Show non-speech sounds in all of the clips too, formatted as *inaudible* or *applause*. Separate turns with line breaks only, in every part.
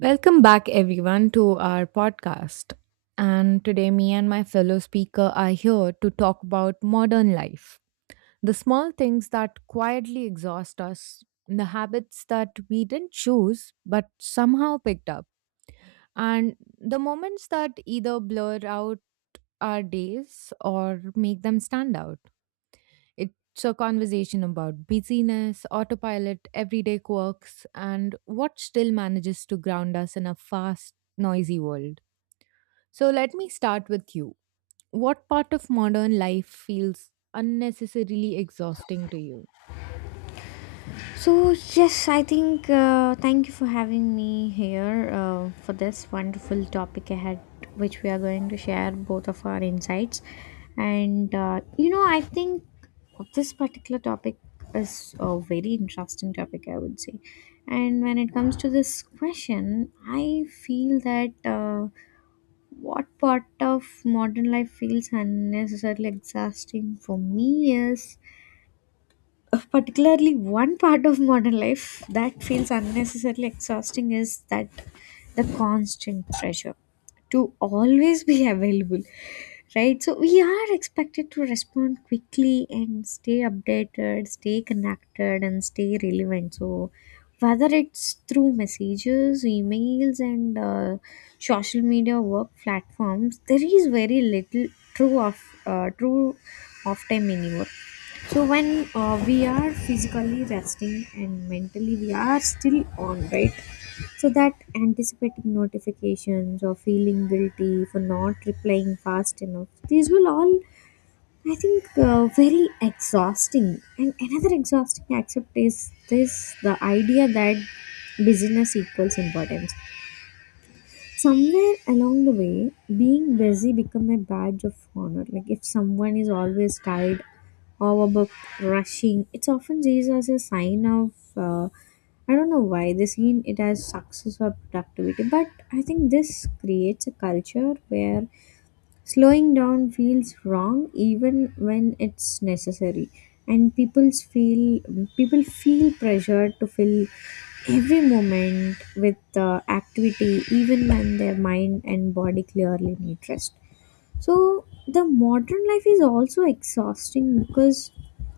Welcome back, everyone, to our podcast. And today, me and my fellow speaker are here to talk about modern life, the small things that quietly exhaust us, the habits that we didn't choose but somehow picked up, and the moments that either blur out our days or make them stand out. It's a conversation about busyness, autopilot, everyday quirks, and what still manages to ground us in a fast, noisy world. So, let me start with you. What part of modern life feels unnecessarily exhausting to you?
So, yes, I think thank you for having me here for this wonderful topic ahead, which we are going to share both of our insights. You know, I think this particular topic is a very interesting topic, I would say. And when it comes to this question, I feel that what part of modern life feels unnecessarily exhausting for me is particularly one part of modern life that feels unnecessarily exhausting is that the constant pressure to always be *laughs* available, right? So we are expected to respond quickly and stay updated, stay connected, and stay relevant. So whether it's through messages, emails, and social media work platforms, there is very little true of true off time anymore. So when we are physically resting and mentally we are still on, right? So that anticipating notifications or feeling guilty for not replying fast enough, these will all, I think, very exhausting. And another exhausting aspect is this: the idea that business equals importance. Somewhere along the way, being busy become a badge of honor. Like if someone is always tired or about rushing, it's often seen as a sign of uh, I don't know why they seen it as success or productivity. But I think this creates a culture where slowing down feels wrong even when it's necessary, and people feel pressured to fill every moment with activity, even when their mind and body clearly need rest. So the modern life is also exhausting because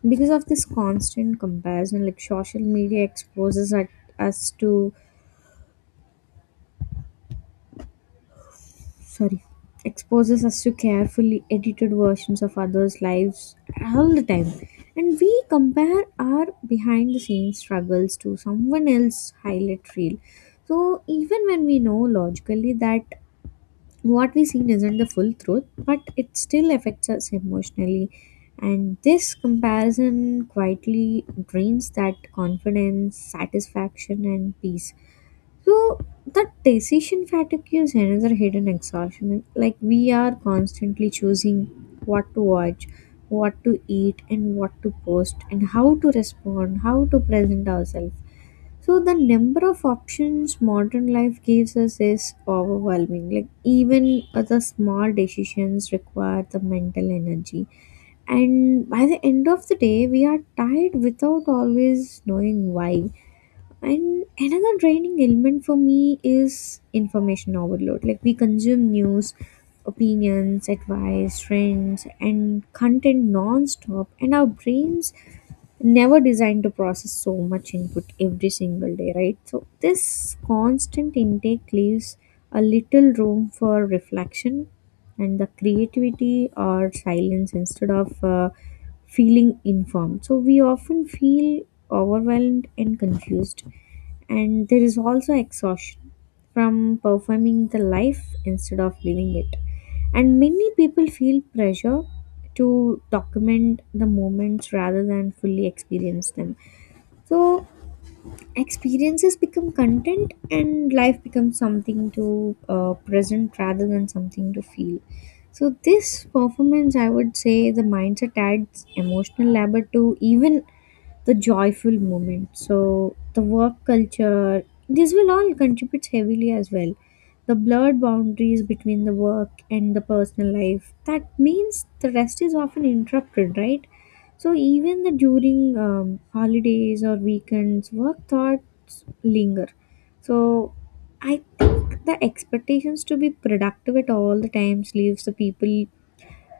because of this constant comparison. Like social media us to sorry exposes us to carefully edited versions of others lives all the time, and we compare our behind the scenes struggles to someone else's highlight reel. So even when we know logically that what we seen isn't the full truth, but it still affects us emotionally. And this comparison quietly drains that confidence, satisfaction, and peace. So that decision fatigue is another hidden exhaustion. Like we are constantly choosing what to watch, what to eat, and what to post, and how to respond, how to present ourselves. So the number of options modern life gives us is overwhelming. Like even the small decisions require the mental energy, and by the end of the day, we are tired without always knowing why. And another draining element for me is information overload. Like we consume news, opinions, advice, trends, and content non-stop, and our brains never designed to process so much input every single day, right? So, this constant intake leaves a little room for reflection and the creativity or silence instead of feeling informed. So we often feel overwhelmed and confused, and there is also exhaustion from performing the life instead of living it. And many people feel pressure to document the moments rather than fully experience them. So experiences become content and life becomes something to present rather than something to feel. So this performance, I would say, the mindset adds emotional labor to even the joyful moment. So the work culture, this will all contributes heavily as well, the blurred boundaries between the work and the personal life, that means the rest is often interrupted, right? So even the during holidays or weekends, work thoughts linger. So I think the expectations to be productive at all the times leaves the people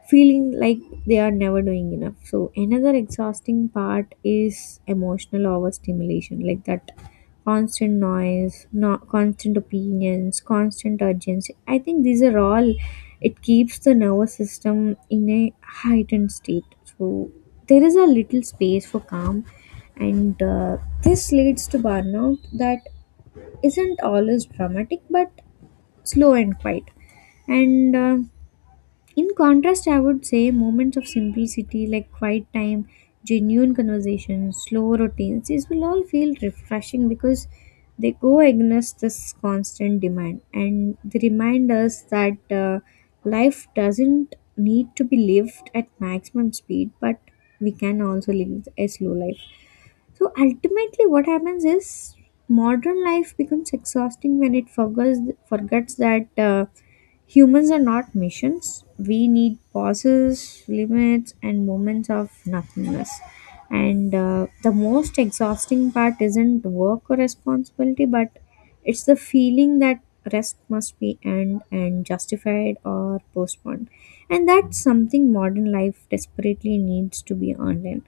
feeling like they are never doing enough. So another exhausting part is emotional overstimulation, like that constant noise, no, constant opinions, constant urgency. I think these are all it keeps the nervous system in a heightened state. So there is a little space for calm, and this leads to burnout that isn't always dramatic, but slow and quiet. And uh, in contrast, I would say moments of simplicity like quiet time, genuine conversations, slow routines, these will all feel refreshing because they go against this constant demand and they remind us that life doesn't need to be lived at maximum speed, but we can also live a slow life. So ultimately, what happens is modern life becomes exhausting when it forgets, forgets that humans are not machines. We need pauses, limits, and moments of nothingness. And the most exhausting part isn't work or responsibility, but it's the feeling that rest must be earned and justified or postponed. And that's something modern life desperately needs to be earned in.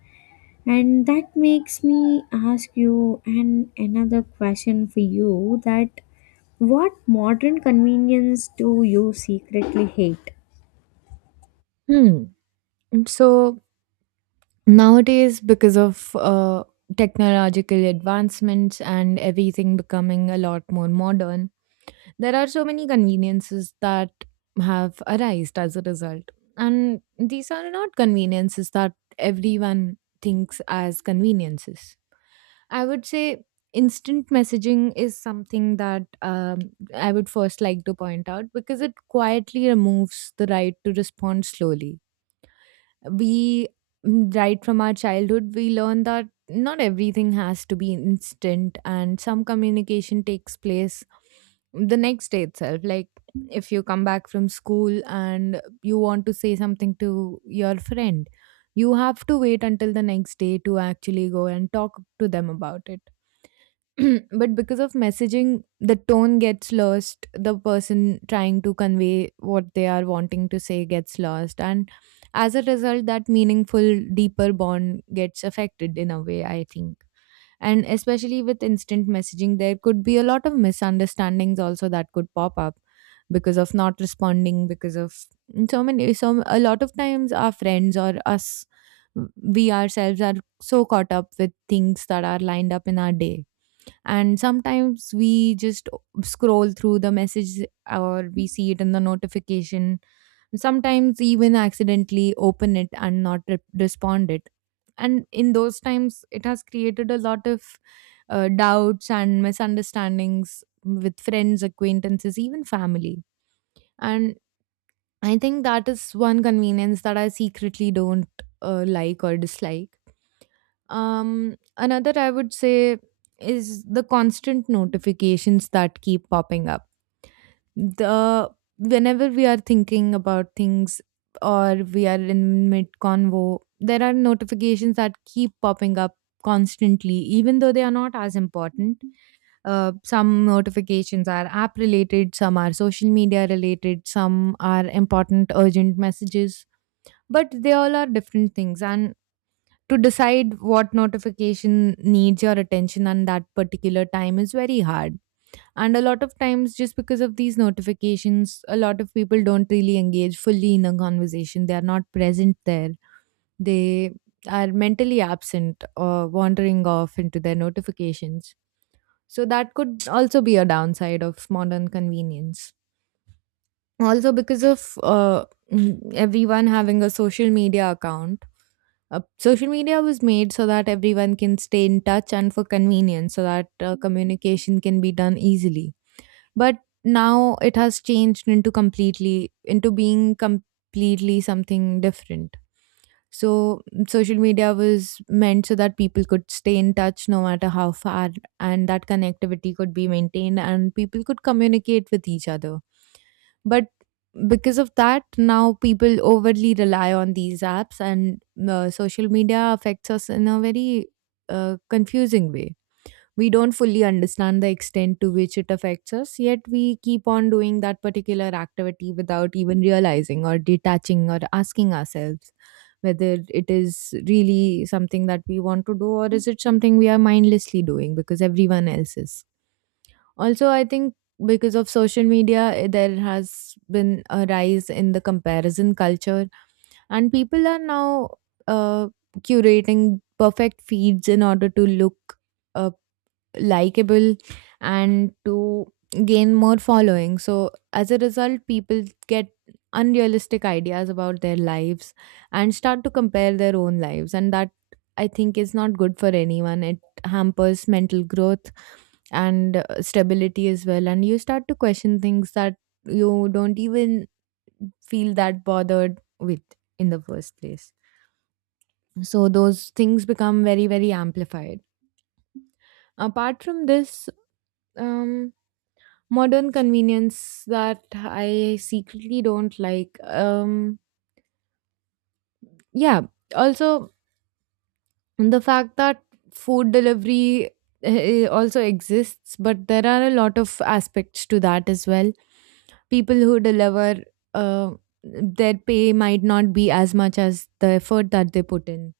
And that makes me ask you an another question for you: that what modern convenience do you secretly hate?
Hmm. So nowadays, because of technological advancements and everything becoming a lot more modern, there are so many conveniences that have arisen as a result. And these are not conveniences that everyone thinks as conveniences. I would say instant messaging is something that I would first like to point out because it quietly removes the right to respond slowly. we right from our childhood we learn that not everything has to be instant, and some communication takes place the next day itself. Like, if you come back from school and you want to say something to your friend, you have to wait until the next day to actually go and talk to them about it. *clears throat* But because of messaging, the tone gets lost. The person trying to convey what they are wanting to say gets lost. And as a result, that meaningful, deeper bond gets affected in a way, I think. And especially with instant messaging, there could be a lot of misunderstandings also that could pop up because of not responding, because of so many, so a lot of times our friends or us, we ourselves are so caught up with things that are lined up in our day, and sometimes we just scroll through the message, or we see it in the notification, sometimes even accidentally open it and not respond it. And in those times it has created a lot of doubts and misunderstandings with friends, acquaintances, even family. And I think that is one convenience that I secretly don't like, or dislike. Another I would say is the constant notifications that keep popping up. The Whenever we are thinking about things or we are in mid convo, there are notifications that keep popping up constantly, even though they are not as important. Some notifications are app related, some are social media related, some are important urgent messages, but they all are different things, and to decide what notification needs your attention on that particular time is very hard. And a lot of times, just because of these notifications, a lot of people don't really engage fully in a conversation. They are not present there. They are mentally absent or wandering off into their notifications. So, that could also be a downside of modern convenience. Also, because of everyone having a social media account, social media was made so that everyone can stay in touch and for convenience, so that communication can be done easily. But now it has changed into completely, into being completely something different. So social media was meant so that people could stay in touch no matter how far, and that connectivity could be maintained and people could communicate with each other. But because of that, now people overly rely on these apps, and social media affects us in a very confusing way. We don't fully understand the extent to which it affects us, yet we keep on doing that particular activity without even realizing or detaching or asking ourselves whether it is really something that we want to do, or is it something we are mindlessly doing because everyone else is. Also, I think because of social media, there has been a rise in the comparison culture, and people are now uh, curating perfect feeds in order to look uh, likable and to gain more following. So, as a result, people get unrealistic ideas about their lives and start to compare their own lives. And that, I think, is not good for anyone. It hampers mental growth and stability as well. And you start to question things that you don't even feel that bothered with in the first place. So, those things become very, very amplified apart from this um modern convenience that I secretly don't like. Yeah, also the fact that food delivery also exists, but there are a lot of aspects to that as well. People who deliver, uh, their pay might not be as much as the effort that they put in.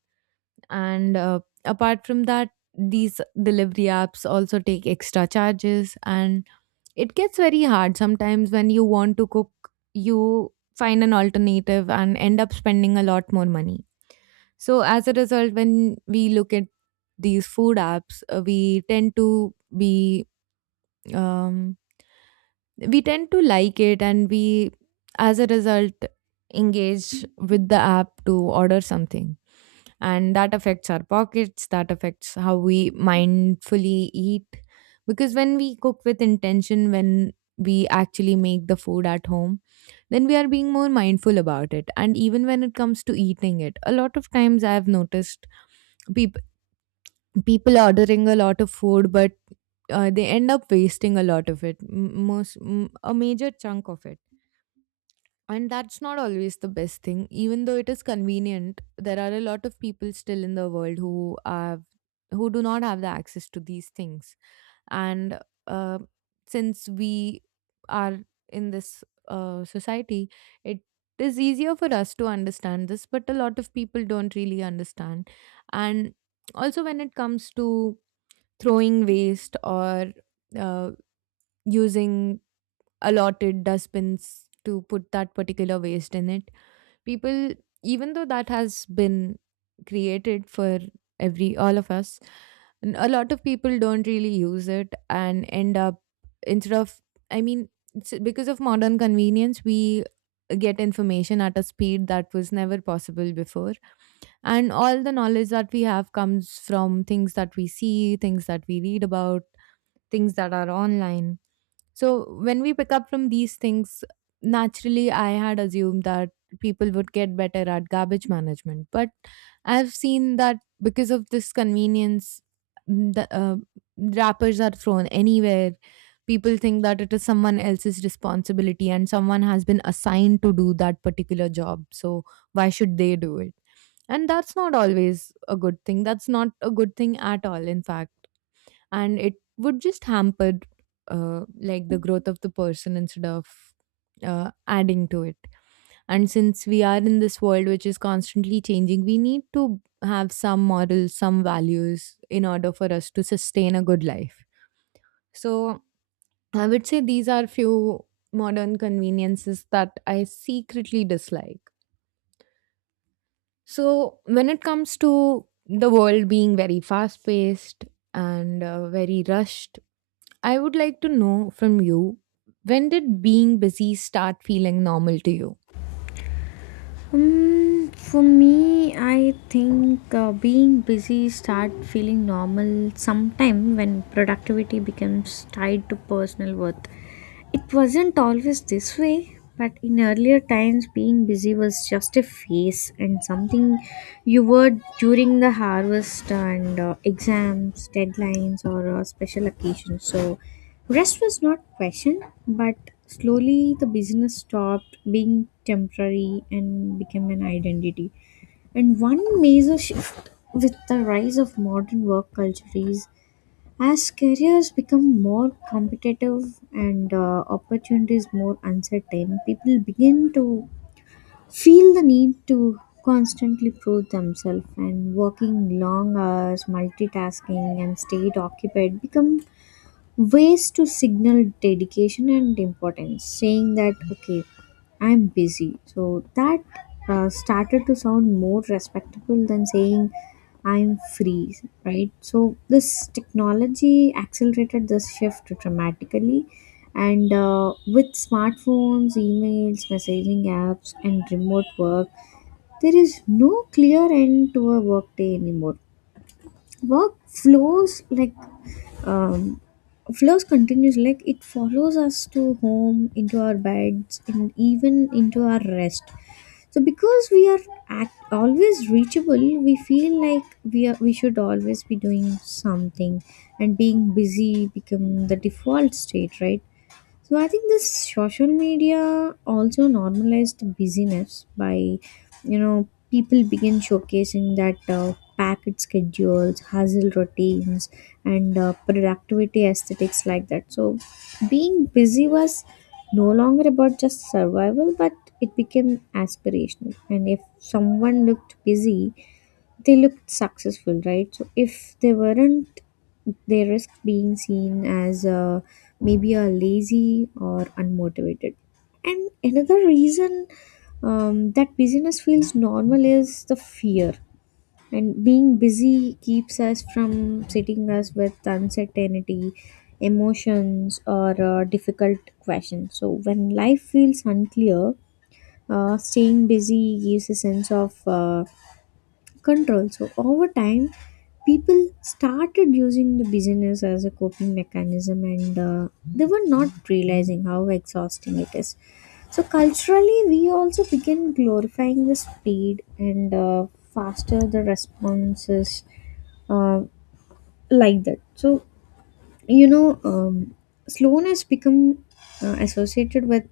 And apart from that, these delivery apps also take extra charges, and it gets very hard sometimes when you want to cook, you find an alternative and end up spending a lot more money. So, as a result, when we look at these food apps, we tend to be um, we tend to like it, and we as a result engage with the app to order something, and that affects our pockets, that affects how we mindfully eat. Because when we cook with intention, when we actually make the food at home, then we are being more mindful about it. And even when it comes to eating it, a lot of times I have noticed people people ordering a lot of food, but they end up wasting a lot of it, most a major chunk of it. And that's not always the best thing, even though it is convenient. There are a lot of people still in the world who have who do not have the access to these things. And uh, since we are in this society, it is easier for us to understand this, but a lot of people don't really understand. And also, when it comes to throwing waste or uh, using allotted dustbins to put that particular waste in it, people, even though that has been created for every all of us, a lot of people don't really use it and end up, instead of, I mean, it's because of modern convenience we get information at a speed that was never possible before, and all the knowledge that we have comes from things that we see, things that we read about, things that are online. So when we pick up from these things, naturally I had assumed that people would get better at garbage management. But I've seen that because of this convenience, mm, the wrappers are thrown anywhere. People think that it is someone else's responsibility and someone has been assigned to do that particular job. So why should they do it? And that's not always a good thing. That's not a good thing at all, in fact. And it would just hamper like the growth of the person instead of adding to it. And since we are in this world which is constantly changing, we need to have some morals, some values in order for us to sustain a good life. So I would say these are few modern conveniences that I secretly dislike. So when it comes to the world being very fast paced and very rushed, I would like to know from you, when did being busy start feeling normal to you?
For me, I think being busy start feeling normal sometime when productivity becomes tied to personal worth. It wasn't always this way, but in earlier times, being busy was just a phase and something you were during the harvest and exams, deadlines, or special occasions. So, rest was not questioned, but slowly the business stopped being temporary and became an identity. And one major shift with the rise of modern work culture is as careers become more competitive and opportunities more uncertain, people begin to feel the need to constantly prove themselves, and working long hours, multitasking and stayed occupied become ways to signal dedication and importance, saying that okay, I'm busy, so that started to sound more respectable than saying I'm free, right? So this technology accelerated this shift dramatically, and with smartphones, emails, messaging apps, and remote work, there is no clear end to a workday anymore. Work flows like um, flows continues like it follows us to home, into our beds, and even into our rest. So because always reachable, we feel like we should always be doing something, and being busy become the default state, right? So I think this social media also normalized busyness by, you know, people begin showcasing that packet schedules, hustle routines, and productivity aesthetics like that. So being busy was no longer about just survival, but it became aspirational. And if someone looked busy, they looked successful, right? So if they weren't, they risked being seen as maybe a lazy or unmotivated. And another reason that busyness feels normal is the fear. And being busy keeps us from sitting us with uncertainty, emotions, or difficult questions. So when life feels unclear, staying busy gives a sense of control. So over time, people started using the business as a coping mechanism, and they were not realizing how exhausting it is. So culturally, we also began glorifying the speed and faster the responses uh, like that. So you know um, Sloan become associated with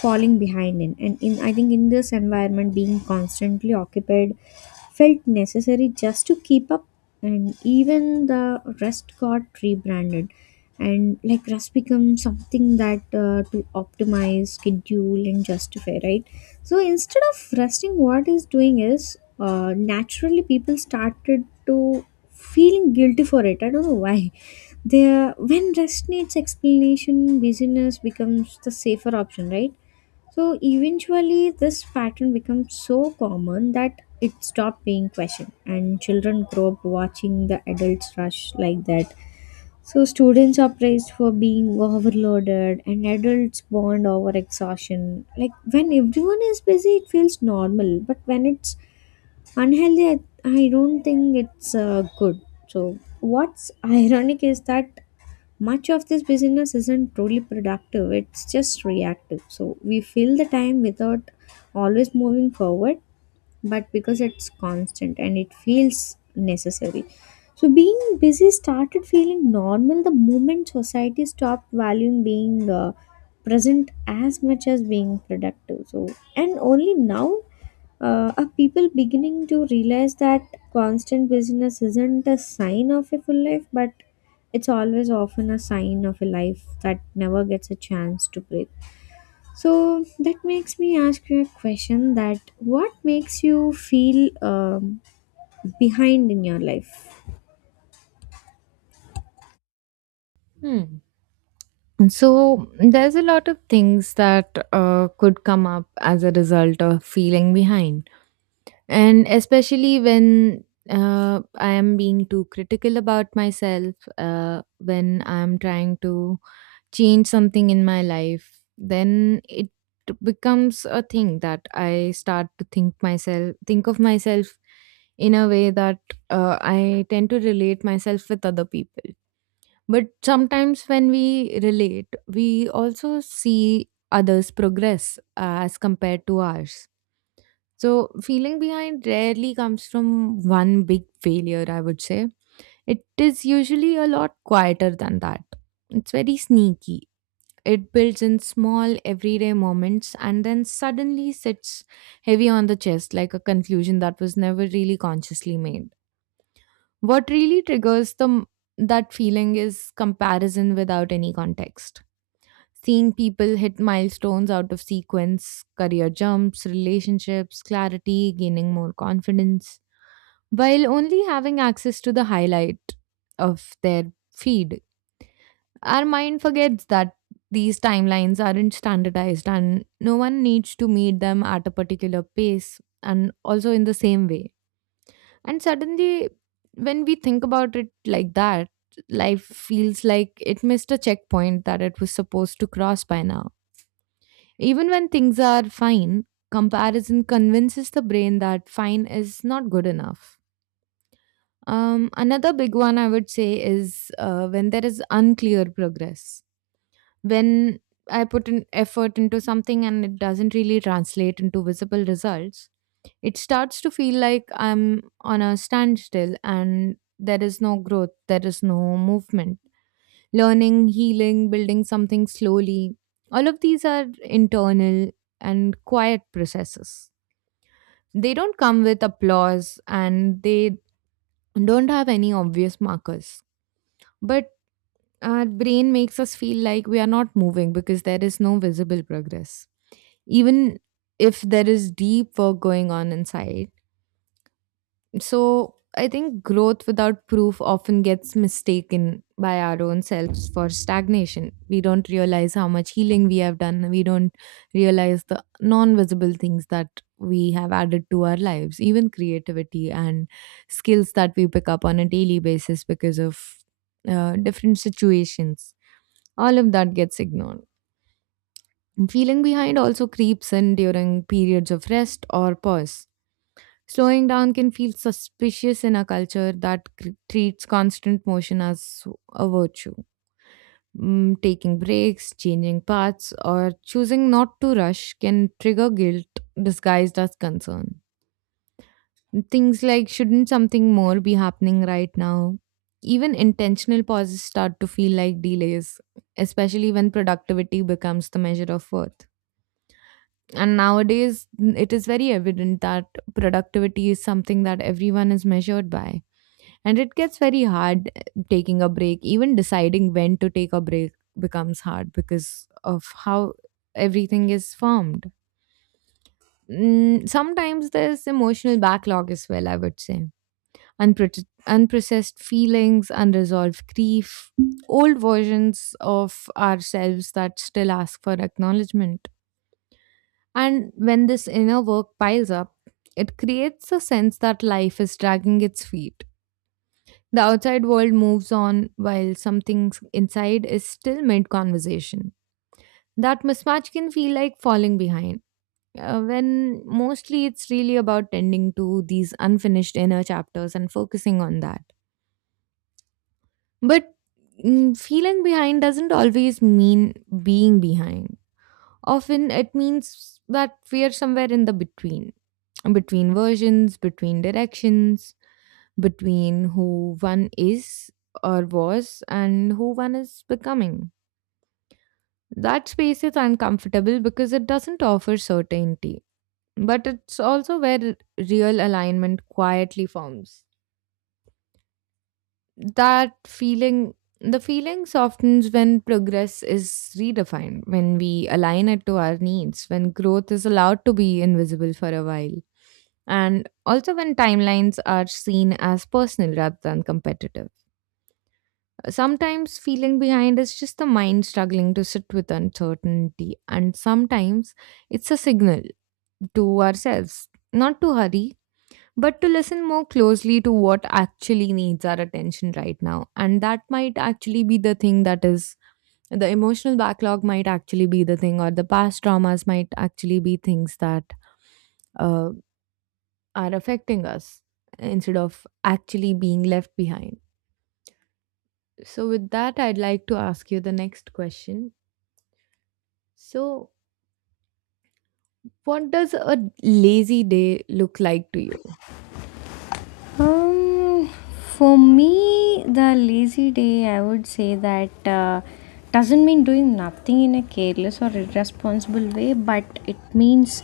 falling behind in and in I think in this environment being constantly occupied felt necessary just to keep up. And even the rest got rebranded, and like rest become something that to optimize schedule and justify, right? So instead of resting what is doing is naturally people started to feeling guilty for it, I don't know why. There, when rest needs explanation, busyness becomes the safer option, right? So eventually, this pattern becomes so common that it stopped being questioned, and children grow up watching the adults rush like that. So students are praised for being overloaded, and adults bond over exhaustion. Like when everyone is busy, it feels normal, but when it's unhealthy, I don't think it's good. So what's ironic is that much of this business isn't truly productive, it's just reactive. So we fill the time without always moving forward, but because it's constant and it feels necessary. So being busy started feeling normal the moment society stopped valuing being present as much as being productive. So and only now are people beginning to realize that constant busyness isn't a sign of a full life, but it's always often a sign of a life that never gets a chance to breathe. So that makes me ask you a question: that what makes you feel behind in your life?
Hmm. So there's a lot of things that could come up as a result of feeling behind, and especially when I am being too critical about myself, when I'm trying to change something in my life, then it becomes a thing that I start to think myself, think of myself in a way that I tend to relate myself with other people. But sometimes when we relate, we also see others' progress as compared to ours. So, feeling behind rarely comes from one big failure, I would say. It is usually a lot quieter than that. It's very sneaky. It builds in small, everyday moments and then suddenly sits heavy on the chest like a conclusion that was never really consciously made. What really triggers that feeling is comparison without any context. Seeing people hit milestones out of sequence, career jumps, relationships, clarity, gaining more confidence, while only having access to the highlight of their feed. Our mind forgets that these timelines aren't standardized and no one needs to meet them at a particular pace and also in the same way. And suddenly, when we think about it like that, life feels like it missed a checkpoint that it was supposed to cross by now. Even when things are fine, comparison convinces the brain that fine is not good enough. Another big one I would say is when there is unclear progress. When I put an effort into something and it doesn't really translate into visible results, it starts to feel like I'm on a standstill and there is no growth, there is no movement. Learning, healing, building something slowly, all of these are internal and quiet processes. They don't come with applause and they don't have any obvious markers. But our brain makes us feel like we are not moving because there is no visible progress, even if there is deep work going on inside. So I think growth without proof often gets mistaken by our own selves for stagnation. We don't realize how much healing we have done. We don't realize the non visible things that we have added to our lives, even creativity and skills that we pick up on a daily basis because of different situations. All of that gets ignored. Feeling behind also creeps in during periods of rest or pause. Slowing down can feel suspicious in a culture that treats constant motion as a virtue. Taking breaks, changing paths, or choosing not to rush can trigger guilt disguised as concern. Things like, shouldn't something more be happening right now? Even intentional pauses start to feel like delays, especially when productivity becomes the measure of worth. And nowadays, it is very evident that productivity is something that everyone is measured by. And it gets very hard, taking a break. Even deciding when to take a break becomes hard because of how everything is formed. Sometimes there's emotional backlog as well, I would say. Unprocessed feelings, unresolved grief, old versions of ourselves that still ask for acknowledgement. And when this inner work piles up, it creates a sense that life is dragging its feet. The outside world moves on while something inside is still mid conversation. That mismatch can feel like falling behind, when mostly it's really about tending to these unfinished inner chapters and focusing on that. But feeling behind doesn't always mean being behind. Often it means that we are somewhere in the between, between versions, between directions, between who one is or was and who one is becoming. That space is uncomfortable because it doesn't offer certainty, but it's also where real alignment quietly forms. That feeling, the feeling softens when progress is redefined, when we align it to our needs, when growth is allowed to be invisible for a while, and also when timelines are seen as personal rather than competitive. Sometimes feeling behind is just the mind struggling to sit with uncertainty, and sometimes it's a signal to ourselves not to hurry, but to listen more closely to what actually needs our attention right now. And that might actually be the thing that is, the emotional backlog might actually be the thing, or the past traumas might actually be things that uh, are affecting us instead of actually being left behind. So, with that, I'd like to ask you the next question. So, what does a lazy day look like to you?
Um, for me, the lazy day, I would say that doesn't mean doing nothing in a careless or irresponsible way, but it means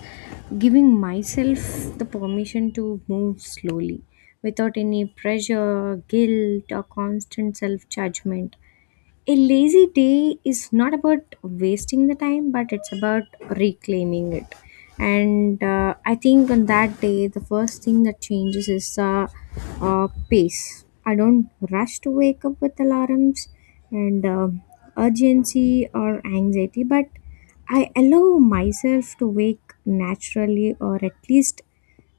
giving myself the permission to move slowly without any pressure, guilt, or constant self judgment. A lazy day is not about wasting the time, but it's about reclaiming it. And I think on that day, the first thing that changes is pace. I don't rush to wake up with alarms and urgency or anxiety, but I allow myself to wake naturally or at least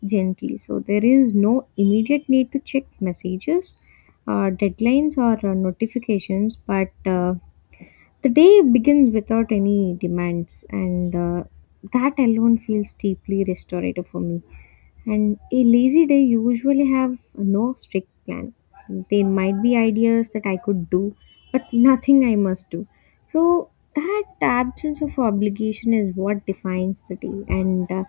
gently. So there is no immediate need to check messages, deadlines, or notifications, but the day begins without any demands, and that alone feels deeply restorative for me. And a lazy day usually have no strict plan. There might be ideas that I could do, but nothing I must do. So that absence of obligation is what defines the day, and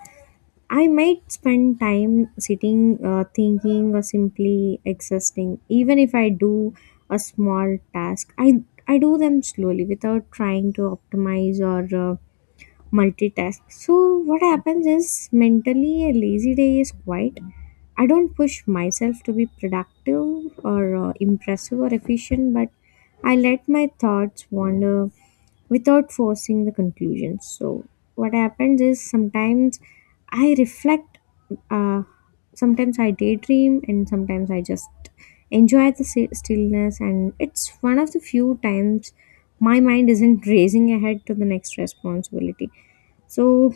I might spend time sitting, thinking, or simply existing. Even if I do a small task, I do them slowly without trying to optimize or multitask. So what happens is mentally a lazy day is quiet. I don't push myself to be productive or impressive or efficient, but I let my thoughts wander without forcing the conclusions. So, what happens is sometimes I reflect, uh, sometimes I daydream, and sometimes I just enjoy the stillness. And it's one of the few times my mind isn't *laughs* racing ahead to the next responsibility. So,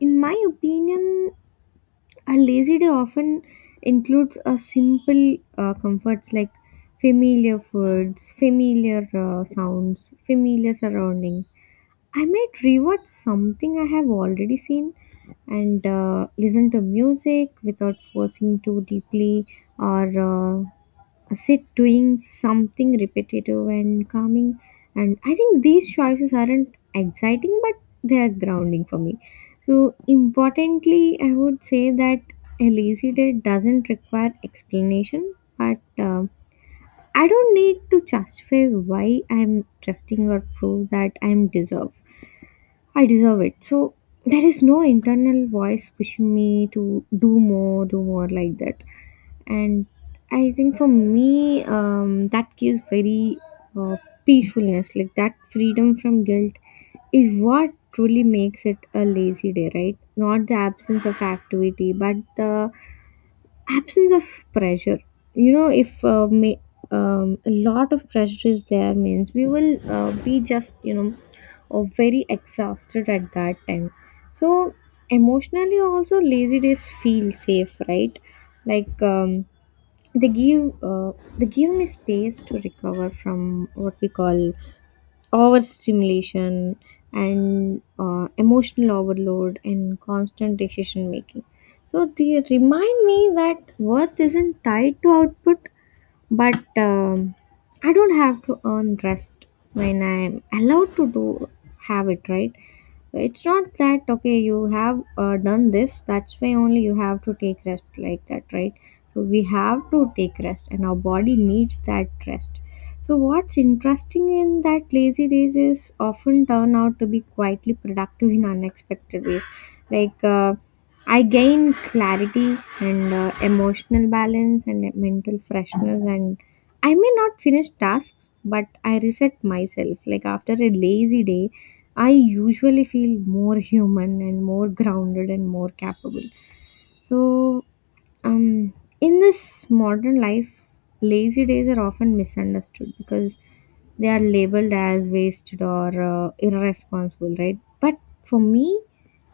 in my opinion, a lazy day often includes a simple comforts like familiar foods, familiar sounds, familiar surroundings. I might rewatch something I have already seen and listen to music without forcing too deeply or uh, sit doing something repetitive and calming. And I think these choices aren't exciting, but they are grounding for me. So importantly, I would say that a lazy day doesn't require explanation, but I don't need to justify why I'm trusting or prove that I'm deserved. I deserve it. So there is no internal voice pushing me to do more, do more like that. And I think for me, that gives very uh, peacefulness. Like that freedom from guilt is what truly makes it a lazy day, right? Not the absence of activity, but the absence of pressure, you know? If may, a lot of pressure is there means we will be just, you know, very exhausted at that time. So emotionally also, lazy days feel safe, right? Like, they give me space to recover from what we call overstimulation and emotional overload and constant decision making. So they remind me that worth isn't tied to output, but I don't have to earn rest when I'm allowed to do have it, right? It's not that okay, you have done this, that's why only you have to take rest like that, right? So we have to take rest and our body needs that rest. So what's interesting in that lazy days is often turn out to be quietly productive in unexpected ways. Like I gain clarity and emotional balance and mental freshness. And I may not finish tasks, but I reset myself. Like after a lazy day, I usually feel more human and more grounded and more capable. So, um, in this modern life, lazy days are often misunderstood because they are labeled as wasted or irresponsible, right? But for me,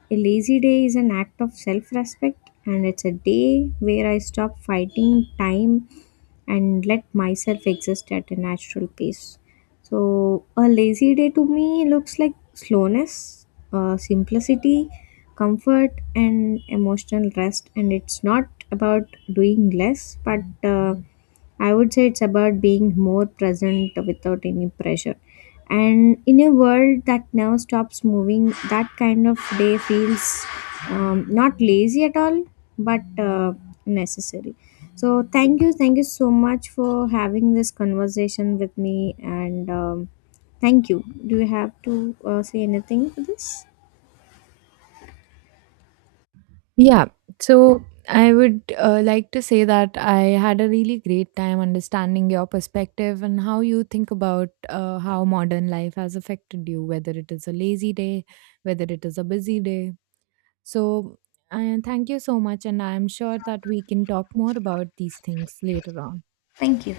a lazy day is an act of self respect, and it's a day where I stop fighting time and let myself exist at a natural pace. So, a lazy day to me looks like slowness, simplicity, comfort, and emotional rest. And it's not about doing less, but uh, I would say it's about being more present without any pressure. And in a world that never stops moving, that kind of day feels, not lazy at all, but necessary. So, thank you. Thank you so much for having this conversation with me. And thank you. Do you have to say anything for this?
Yeah, so I would like to say that I had a really great time understanding your perspective and how you think about how modern life has affected you, whether it is a lazy day, whether it is a busy day. So, thank you so much, and I'm sure that we can talk more about these things later on.
Thank you.